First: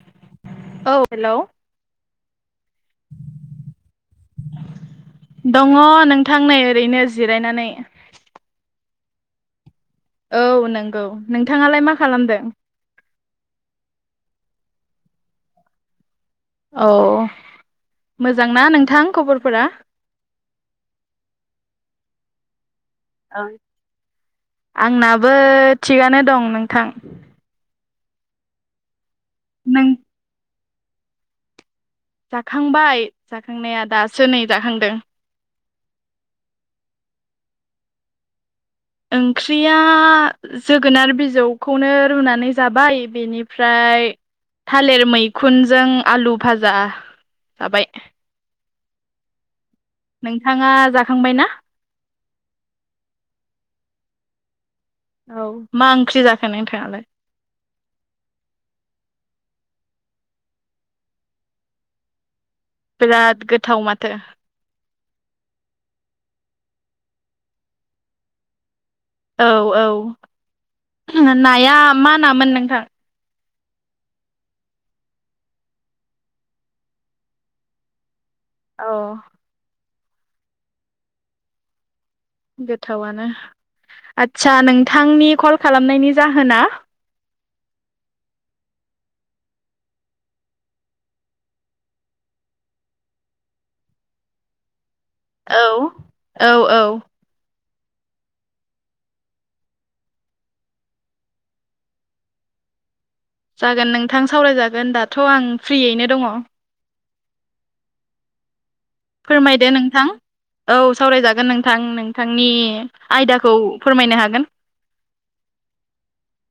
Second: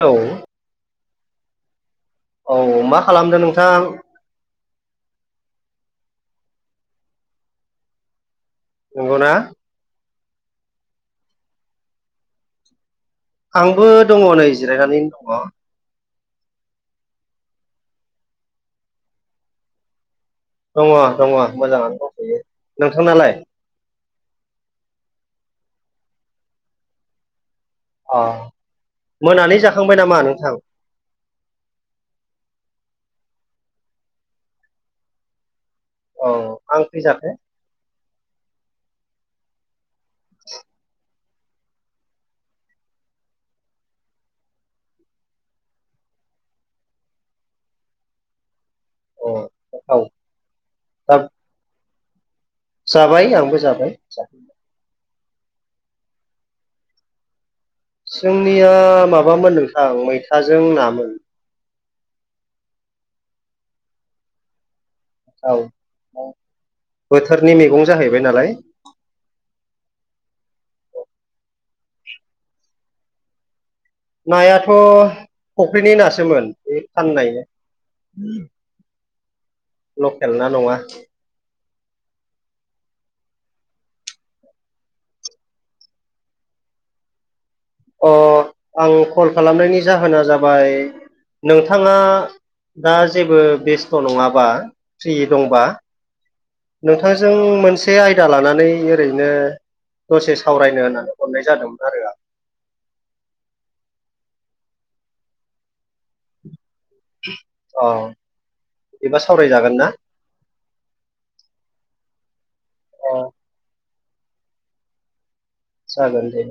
औ। औ हेलौ। औ मा खालामदों नोंथां? दङ नोंथां नै ओरैनो जिरायनानै। नंगौना। औ नंगौ नोंथाङालाय मा खालामदों? आंबो दङ नै जिरायनानैनो दङ। औ मोजांना नोंथां खबरफोरा? दङ दङ मोजाङानो दंथयो। नोंथांनालाय? ओं आंनाबो थिगानो दं नोंथां। अ मोनानि नों जाखांबाय नामा नोंथां? जाखांबाय जाखांनाया दासो नै जाखांदों। अ मा ओंख्रि जाखो? ओंख्रिया जोगोनार बि बिजौखौनो रुनानै जाबाय बेनिफ्राय। थालिर मैखुनजों आलु भाजा जाबाय। औ। नोंथाङा दा जाखांबाय ना? जाबाय आंबो जाबाय जाबाय। औ मा ओंख्रि जाखो नोंथाङालाय? जोंनिया माबामोन नोंथां मैथाजों नामोन। बिराद गोथाव माथो। औ बोथोरनि मैगं जाहैबाय नालाय। औ औ नाया मा नामोन नोंथां? नायाथ' फख्रिनि नासोमोन बे फाननाय औ लकेल ना नङा। गोथावनो आदसा नोंथांनि कल खालामनायनि जाहोना अ आं कल खालामनायनि जाहोना जाबाय नोंथाङा दा जेबो बेस्थ' नङाबा फ्रि औ दंबा औ औ नोंथांजों मोनसे से आयदा लानानै ओरैनो दसे सावरायनो होननानै हरनाय जादोंमोन आरो आं। जागोन नोंथां सावरायजागोन दाथ' आं फ्रियैनो दङ। अ फोरमायदो नोंथां औ सावरायजागोन नोंथां नोंथांनि अ आयदाखौ फोरमायनो हागोन जागोन दे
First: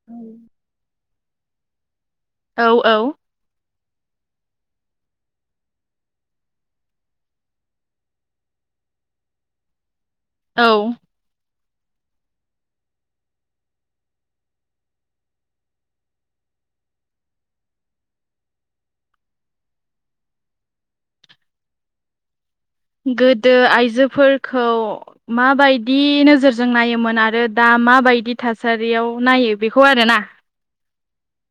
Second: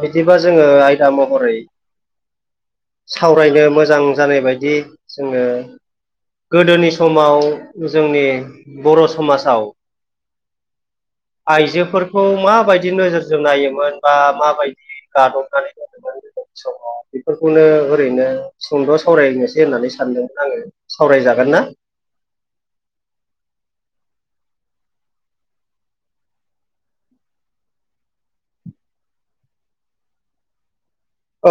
बिदिबा जोङो आयदा महरै औ औ सावरायनो मोजां जानाय बायदि जोङो गोदोनि समाव जोंनि बर' समाजाव औ आइजोफोरखौ माबायदि नोजोरजों नायोमोन बा माबायदि गादबनानै जादोंमोन स बेफोरखौनो ओरैनो सुंद' सावरायनोसै होननानै सानदों आङो सावराय जागोन ना? [inaudible] गोदो आइजोफोरखौ माबायदि नोजोरजों नायोमोन आरो दा माबायदि थासारियाव नायो बेखौ आरोना।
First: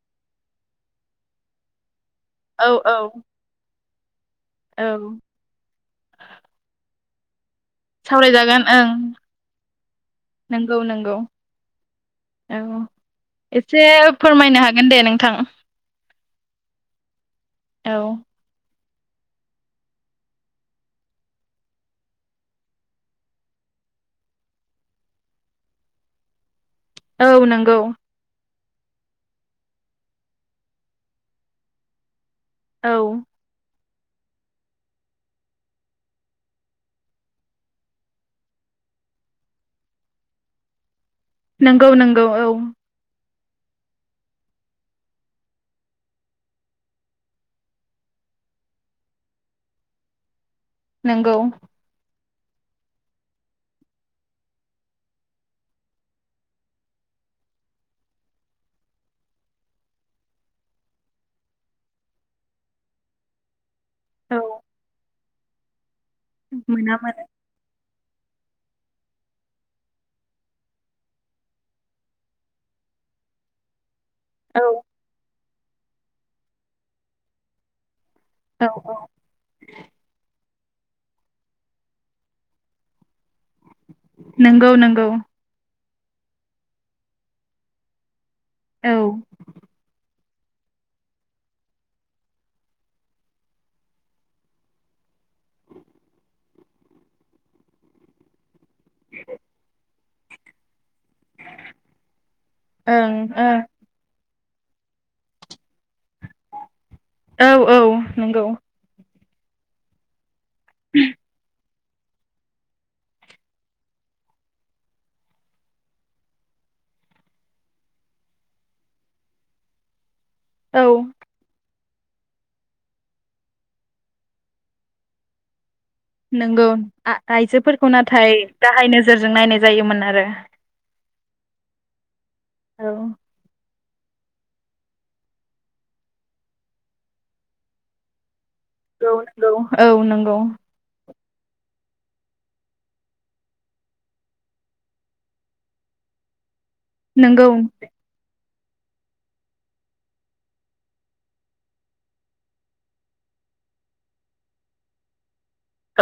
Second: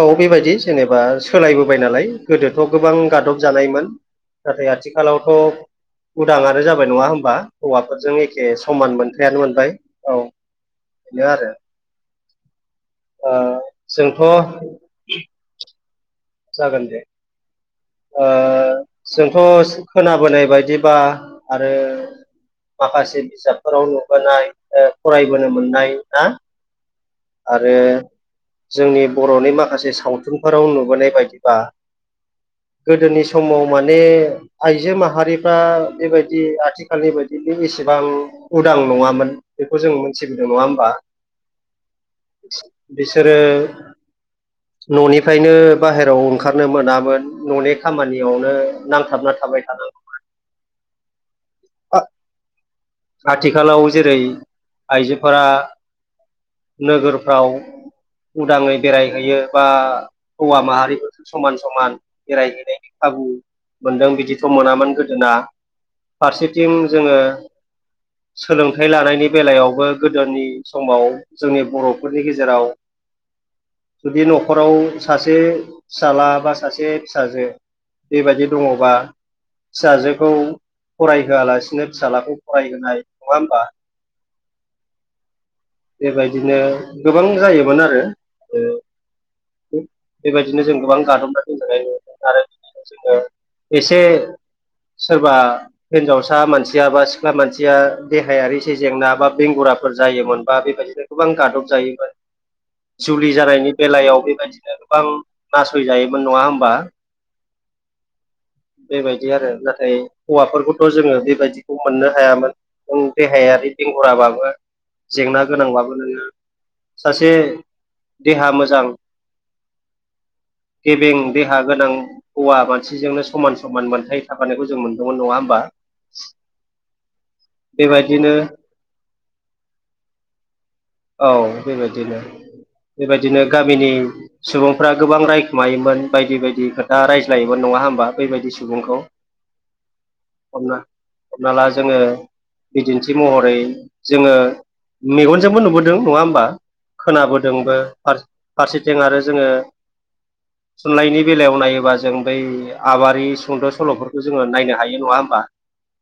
औ बेबायदि जेनेबा सोलायबोबाय नालाय गोदोथ' औ गोबां औ गादब जानायमोन। नाथाय औ आथिखालावथ' उदाङानो जाबाय नङा होमबा। हौवाफोरजों एखे सावरायजागोन ओं समान मोनथायानो मोनबाय औ नंगौ नंगौ बेनो आरो औ ओ एसे जोंथ' फोरमायनो हागोन दे नोंथां। जागोन दे। औ ओ जोंथ' खोनाबोनाय बायदिबा आरो माखासे बिजाबफोराव नुबोनाय फरायबोनो मोननाय ना औ आरो नंगौ। जोंनि बर'नि माखासे सावथुनफोराव नुबोनाय बायदिबा औ गोदोनि समाव माने आइजो माहारिफ्रा बेबायदि आथिखालनि बायदि बे एसेबां उदां नङामोन बेखौ जों मोनथिबोदों नङा होमबा। नंगौ नंगौ औ। बिसोरो न'निफ्रायनो बाहेरायाव ओंखारनो मोनामोन। न'नि खामानियावनो नांथाबना थाबाय थानांगौमोन। नंगौ। आथिखालाव जेरै आइजोफोरा नोगोरफ्राव उदाङै बेरायहैयो बा हौवा माहारिफोरखौ समान समान बेरायहैनायनि खाब बु मोनदों। औ बिदिथ' मोनामोन गोदोना फारसेथिं मोना जोङो मोना [inaudible] सोलोंथाइ लानायनि बेलायावबो गोदोनि समाव जोंनि बर'फोरनि गेजेराव [inaudible] जुदि औ न'खराव सासे फिसला बा सासे फिसाजो बेबायदि औ दङबा फिसाजोखौ फरायहोआलासिनो फिसाज्लाखौ फरायहोनाय नङा होमबा? नंगौ नंगौ। बेबायदिनो गोबां जायोमोन आरो। औ। बेबायदिनो जों गोबां गादबना दोनजानाय नुदों आरो जोङो एसे सोरबा हिनजावसा मानसिया बा सिख्ला मानसिया देहायारि से जेंना बा बेंगुरा फोर जायोमोनबा बेबायदिनो गोबां गादब जायोमोन। ओं जुलि औ जानायनि बेलायाव बेबायदिनो गोबां नासय जायोमो न नङा होमबा? औ नंगौ बेबायद दि आरो नाथाय हौवाफोरखौथ' जोङो बेबायदि खौ मोननो हायामोन। नों देहायारि बेंहुराबाबो जेंना गोनांबाबो नोङो सासे देहा मोजां औ गेबें देहा गोनां हौवा मानसिजोंनो समान समान मोनथाय थाबानायखौ जों मोनदोंमोन। नङा होमबा? नोंगौ। आइजोफोरखौ बेबायदिनो नाथाय गाहाय नोजोरजों नायनाय जायोमोन आरो। औ बेबायदिनो औ बेबायदिनो गाम मिनि सुबुंफ्रा गोबां रायखुमायोमोन बायदि बायदि खोथा रायज्लायोमोन। नङा होमबा? बेबायदि औ नंगौ औ नंगौ। हमना हमना ला जोङो बिदिन्थि महरै जोङो मेगनजोंबो नुबो दों। नङा होमबा? नंगौ खोनाबोदोंबो फार फारसेथिं आरो जोङो थुनलाइनि बेलायाव नायोबा जों बै आबारि सुंद' सल'फोरखौ जोङो नायनो हायो। नङा होमबा?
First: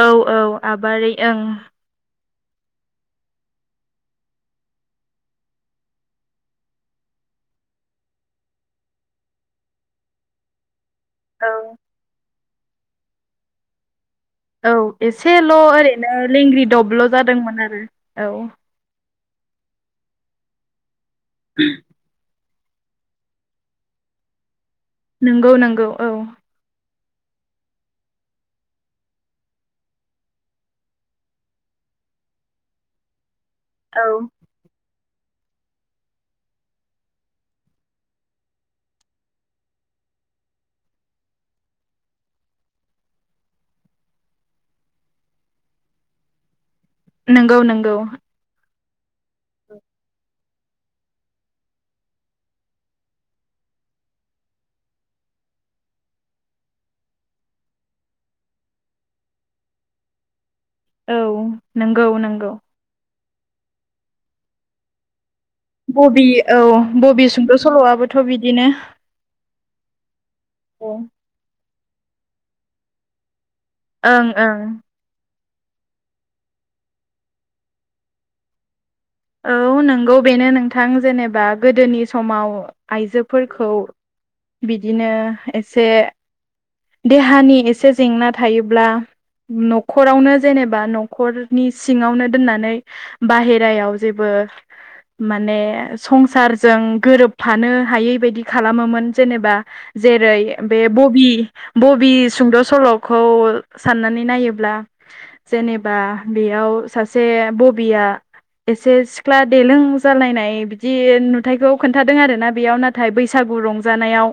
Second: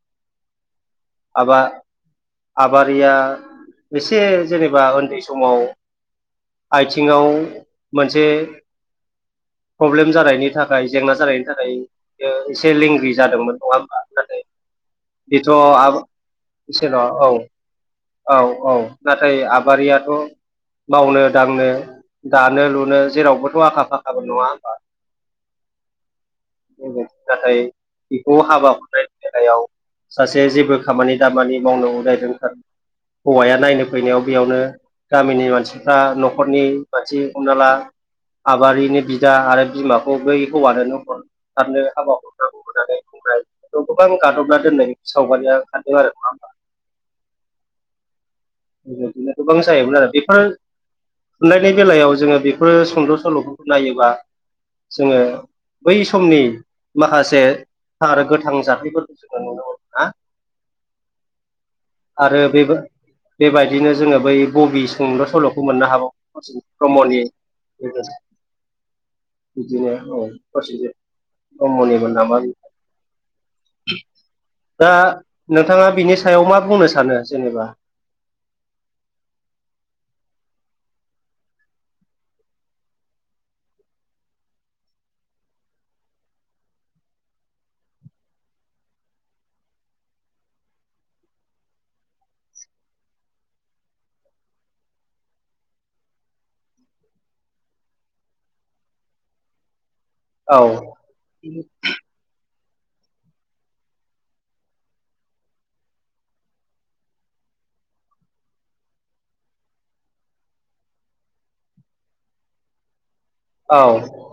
औ औ आबारि ओं। आबा आबारिया एसे जेनेबा उन्दै समाव आथिङाव मोनसे प्रब्लेम जानायनि थाखाय जेंना जानायनि औ थाखाय एसे लेंग्रि जादोंमोन। नङा होमबा? नाथाय औ बेथ' एसेल' आब ओरैनो लेंग्रि इसोर दबल' औ जादोंमोन आरो औ। नाथाय आबारियाथ' मावनो दांनो दानो लुनो जेरावबोथ' आखा फाखाबो। नङा होमबा? नंगौ नंगौ औ। नाथाय बेखौ हाबा हरनायनि बेलायाव सासे जेबो खामानि दामानि उदाय रोंथारै हौवाया नायनो औ फैनायाव बेयावनो गामिनि मानसिफ्रा न'खरनि मानसि हमना ला आबारिनि बिदा आरो बिमाखौ बै हौवानो हरथारनो हाबा हरथारनांगौ हो नानै गोबां गादबना दोननाय सावगारिया ओंखारदों आरो। नङा होमबा? नंगौ नंगौ। गोबां जायोमोन आरो बेफोर बेलायाव जोङो बेफोरो सुंद' सल'फोरखौ नायोबा जोङो बै समनि माखासे थार गोथां जाथायफोरखौ जोङो नुनो मोनो ना। औ नंगौ नंगौ। बे बेबायदिनो जोङो बै बबि सुंद' सल' मोननो हाबावो बबि औ प्रसेनजित ब्रह्मनि बबि सुंद' सल'आबोथ' बिदिनो बिदिनो औ प्रसेनजित ओं ब्रह्मनिमोन नामा ओं ओं। दा नोंथाङा बिनि सायाव मा बुंनो सानो जेनेबा? औ नंगौ बेनो नोंथां जेनेबा गोदोनि समाव आइजोफोरखौ बिदिनो एसे देहानि एसे जेंना थायोब्ला। न'खरावनो जेनेबा न'खरनि सिङावनो दोननानै बाहेरायाव जेबो [unintelligible] माने संसारजों गोरोबफानो हायै बायदि खालामोमोन जेनेबा जेरै औ बे बबि बबि सुंद' सल'खौ साननानै नायोब्ला जेनेबा बेयाव आव सासे बबिया एसे सिख्ला देलों जालायनाय बिदि नुथायखौ खोन्थादों आरोना बेयाव नाथाय बै सागु औ रंजानायाव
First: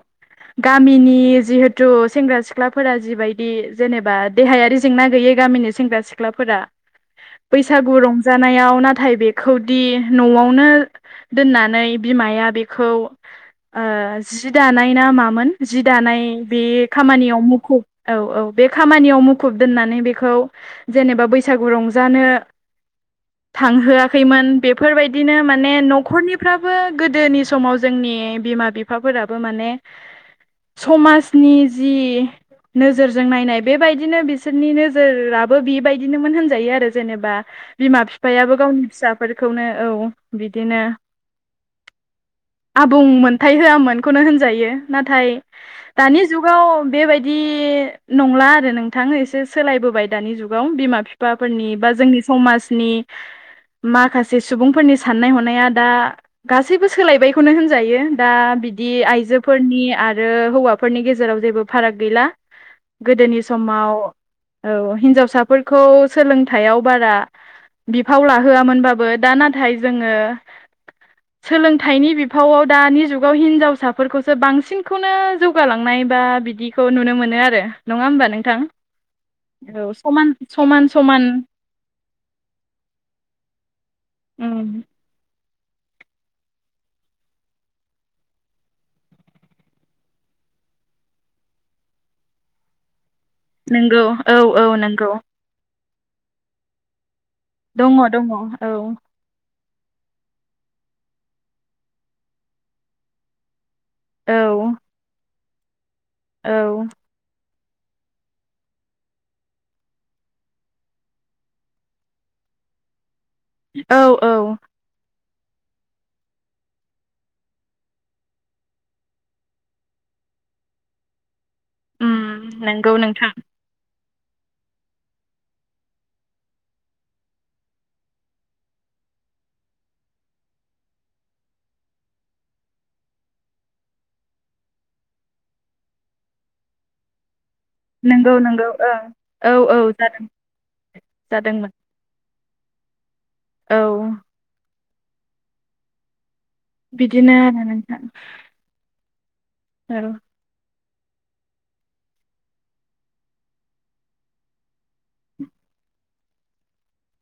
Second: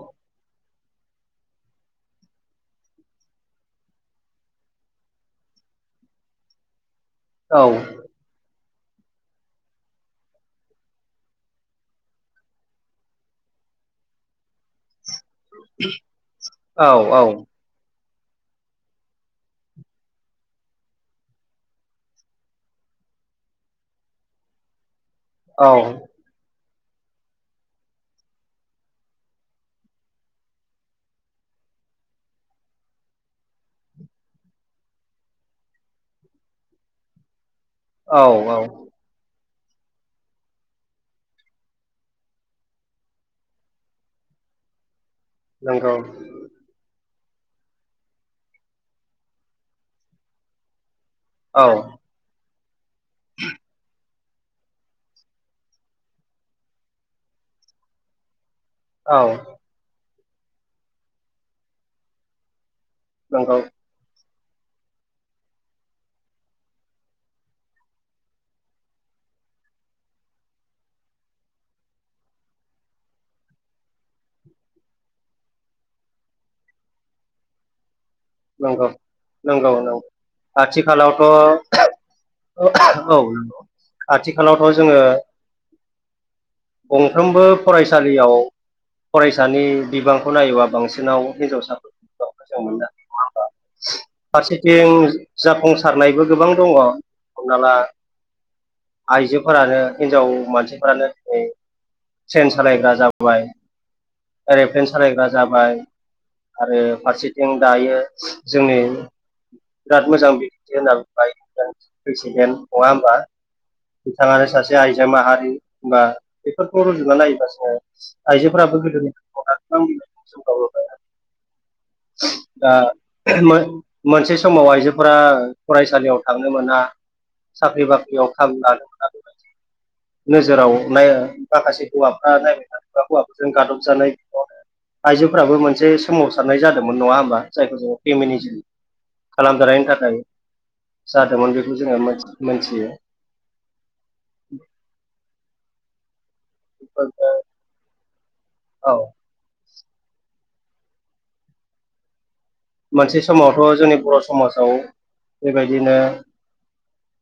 गामिनि जिहे थु' सेंग्रा सिख्लाफोरा जिबायदि जेनेबा देहायारि जेंना गैयै गामिनि सेंग्रा सिख्लाफोरा। औ बैसागु रंजानायाव नाथाय बेखौदि न'आवनो दोननानै बिमाया बेखौ ओ जि दानाय ना मामोन जि दानाय बे औ खामानियाव मुखुब औ औ बे खामानियाव मुखुब दोननानै बेखौ जेनेबा बैसागु रंजानो थांहोआखैमोन बेफोरबायदिनो औ माने न'खरनिफ्रा बो गोदोनि समाव जोंनि बिमा बिफाफोराबो माने समाज नि जि नोजोरजों नायनाय बेबायदिनो बिसोरनि नोजोराबो बेबायदिनोमोन होनजायो आरो जेनेबा बिमा औ फिफायाबो औ गावनि फिसाफोरखौनो औ बिदिनो। आबुं मोनथाय होआमोनखौनो होनजायो। नाथाय नंगौ दानि जुगाव बेबाय दि नंला आरो नोंथां एसे सोलायबोबाय दानि जुगाव बिमा फि औ फाफोरनि बा जोंनि समाजनि माखास से सुबुंफोरनि साननाय हनाया दा गासैबो सोलायबायखौनो होनजायो दा बि दि औ आइजोफोरनि आरो हौवाफोरनि गेजेराव जेबो फाराग गैला। गोदोनि नंगौ नंगौ समाव औ हिन्जावसाफोरखौ सोलोंथायाव बारा बिफाव लाहोआमोनबाबो दा नाथाय जोङो सोलोंथाइनि बिफावआव दानि जुगाव हिनजावसाफोरखौसो बांसिनखौनो जौ गालांनाय बा बिदिखौ नुनो मोनो आरो। नङा होमबा नोंथां? नंगौ औ नंगौ समान समान समान। आथिखालावथ' औ औ उम आथिखालावथ' जोङो गंफ्रोमबो फरायसालियाव फरायसानि बिबांखौ नायोबा बांसिनाव हिनजावसाफोरखौ जों मोननो‌हायो। नङा होमबा? नंगौ औ औ फारसेथिं नंगौ जाफुंसारनायबो गोबां दङ। दङ दङ औ। फोरानो हिनजाव मानसिफोरानो दिनै ट्रेन सालायग्रा जाबाय एर'प्लेन सालायग्रा जाबाय आरो फारसे जों दायो जोंनि [unintelligible] औ औ बिथाङानो सासे आइजो माहारि बा बेफोरखौ रुजुना नायोबा जोङो आइजोफोराबो गोदोनि [unintelligible] [inaudible] दा नंगौ नोंथां मा मोनसे समाव आइजोफोरा फरायसालियाव थांनो मोना साख्रि बाख्रियाव खाबु लानो मोना बेबादि। [inaudible] नोजोराव नायो माखासे हौवाफ्रा नायबाय थोनोबा हौवाफोरजों गादबजानाय [unintelligible] आइजोफोराबो मोनसे सोमावसारनाय जादोंमोन। नङा होमबा? जायखौ जोङो नंगौ फेमिनिसम नंगौ ओं औ औ खालामजानायनि थाखाय जादों जादोंमोन बेखौ जोङो मोनथि मोनथियो। औ। [inaudible] बिदिनो आरो नोंथां। औ औ। मोनसे समावथ' जोंनि बर' समाजाव बेबायदिनो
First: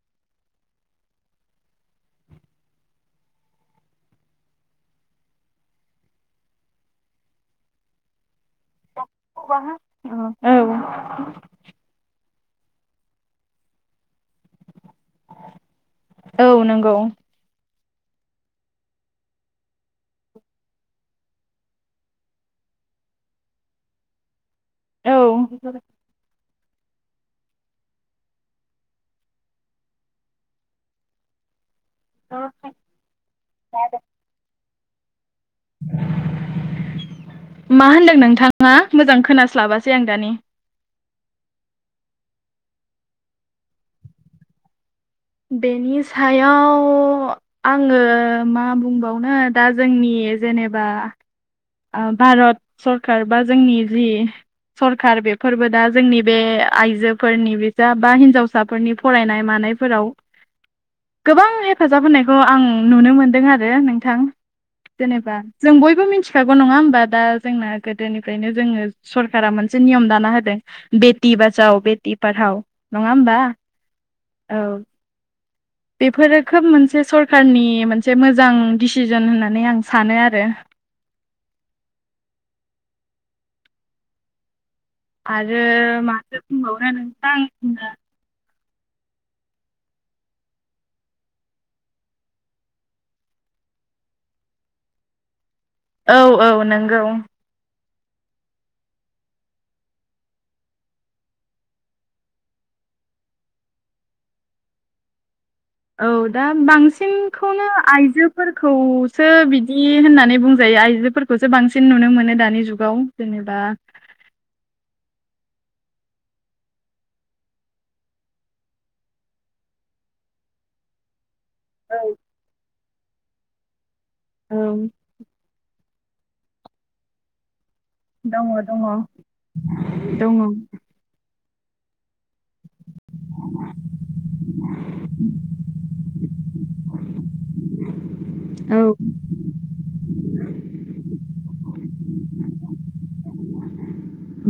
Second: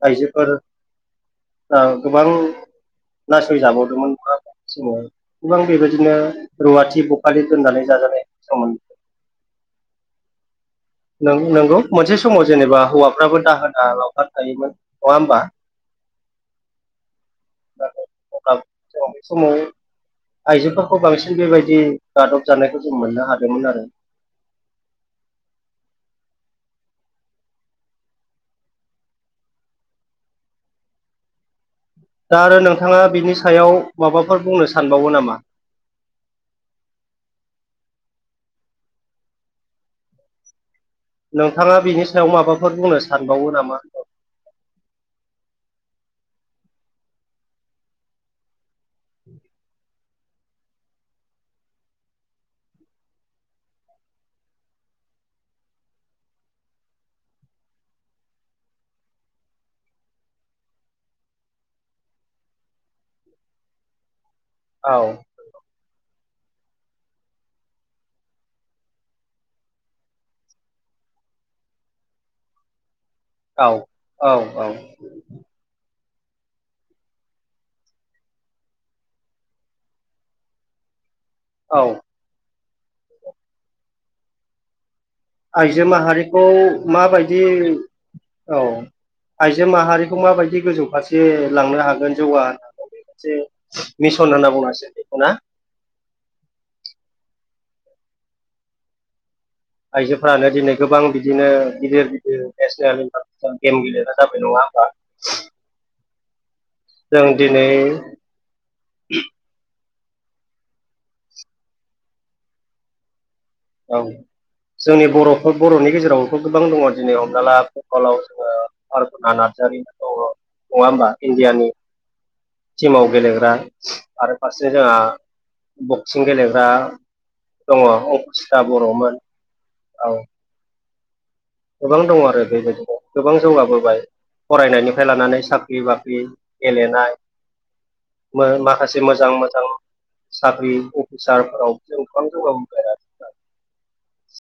आइजोफोर गोबां नासयजाबावदोंमोन बा जोङो गोबां बेबायदिनो रुवाथि बखालि दोननानै जाजानाय सममोन औ नंगौ मोनसे समाव जेनेबा हौवाफ्राबो दाहोना लावखार थायोमोन नङा होनबा औ नंगौ [unintelligible] आइजोफोरखौ बांसिन बेबायदि गादब जानायखौ जों मोननो हादोंमोन आरो औ दा आरो नोंथाङा बिनि सायाव माबाफोर बुंनो सानबावो नामा [inaudible] मा होनदों नोंथाङा मोजां खोनास्लाबासै आं दानि नोंथाङा बिनि सायाव माबाफोर बुंनो सानबावो नामा बेनि सायाव आङो मा बुंबावनो दा जोंनि जेनेबा भारत सरखार बा जोंनि जि सरखार बेफोरबो दा जोंनि बे आइजोफोरनि बिजा बा हिनजावसाफोरनि फरायनाय मानाय फोराव गोबां हेफाजाब होनायखौ आं नुनो मोनदों आरो नोंथां औ जेनेबा जों बयबो मिथि [unintelligible] बेथि बाजाव बेटि बारहाव नङा होमबा औ औ बेफोरो खोब मोनसे सरखारनि मोनसे मोजां दिसिजन होननानै आं सानो आरो औ आरो आइजो माथो माहारिखौ बुंबावनो नोंथां माबायदि औ आइजो माहारिखौ माबायदि गोजौ फारसे लांनो हागोन जौगा होनो हागोन मोनसे मिसन होनना बुंनांसिगोन बेखौ ना औ औ नंगौ आइजोफ्रानो दिनै गोबां बिदिनो गिदिर गिदिर नेसनेल इन्टारनेसनेल गेम गेलेग्रा जाबाय नङा औ औ दा बांसिनखौनो आइजोफोरखौसो बिदि होननानै बुंजायो आइजोफोरखौसो बांसिन नुनो मोनो दानि जुगाव जेनेबा औ जोंनि बर'फोर बर'नि गेजेरावबोथ' गोबां दङ दिनै हमना ला [unintelligible] जोङो अरपना नार्जारि दङ [inaudible] नङा होनबा इण्डियानि औ टिमाव गेलेग्रा आरो औ फारसे जोंहा बक्सिं गेलेग्रा दङ दङ अंकुसिता दङ बर'मोन औ दङ गोबां दं आरो बेबायदिनो गोबां जौगाबोबाय फरायनायनिफ्राय लानानै साख्रि बाख्रि गेलेनाय औ माखासे मोजां मोजां साख्रि अफिसारफोरावबो जों गोबां जौगाबोबाय आरो नोंथां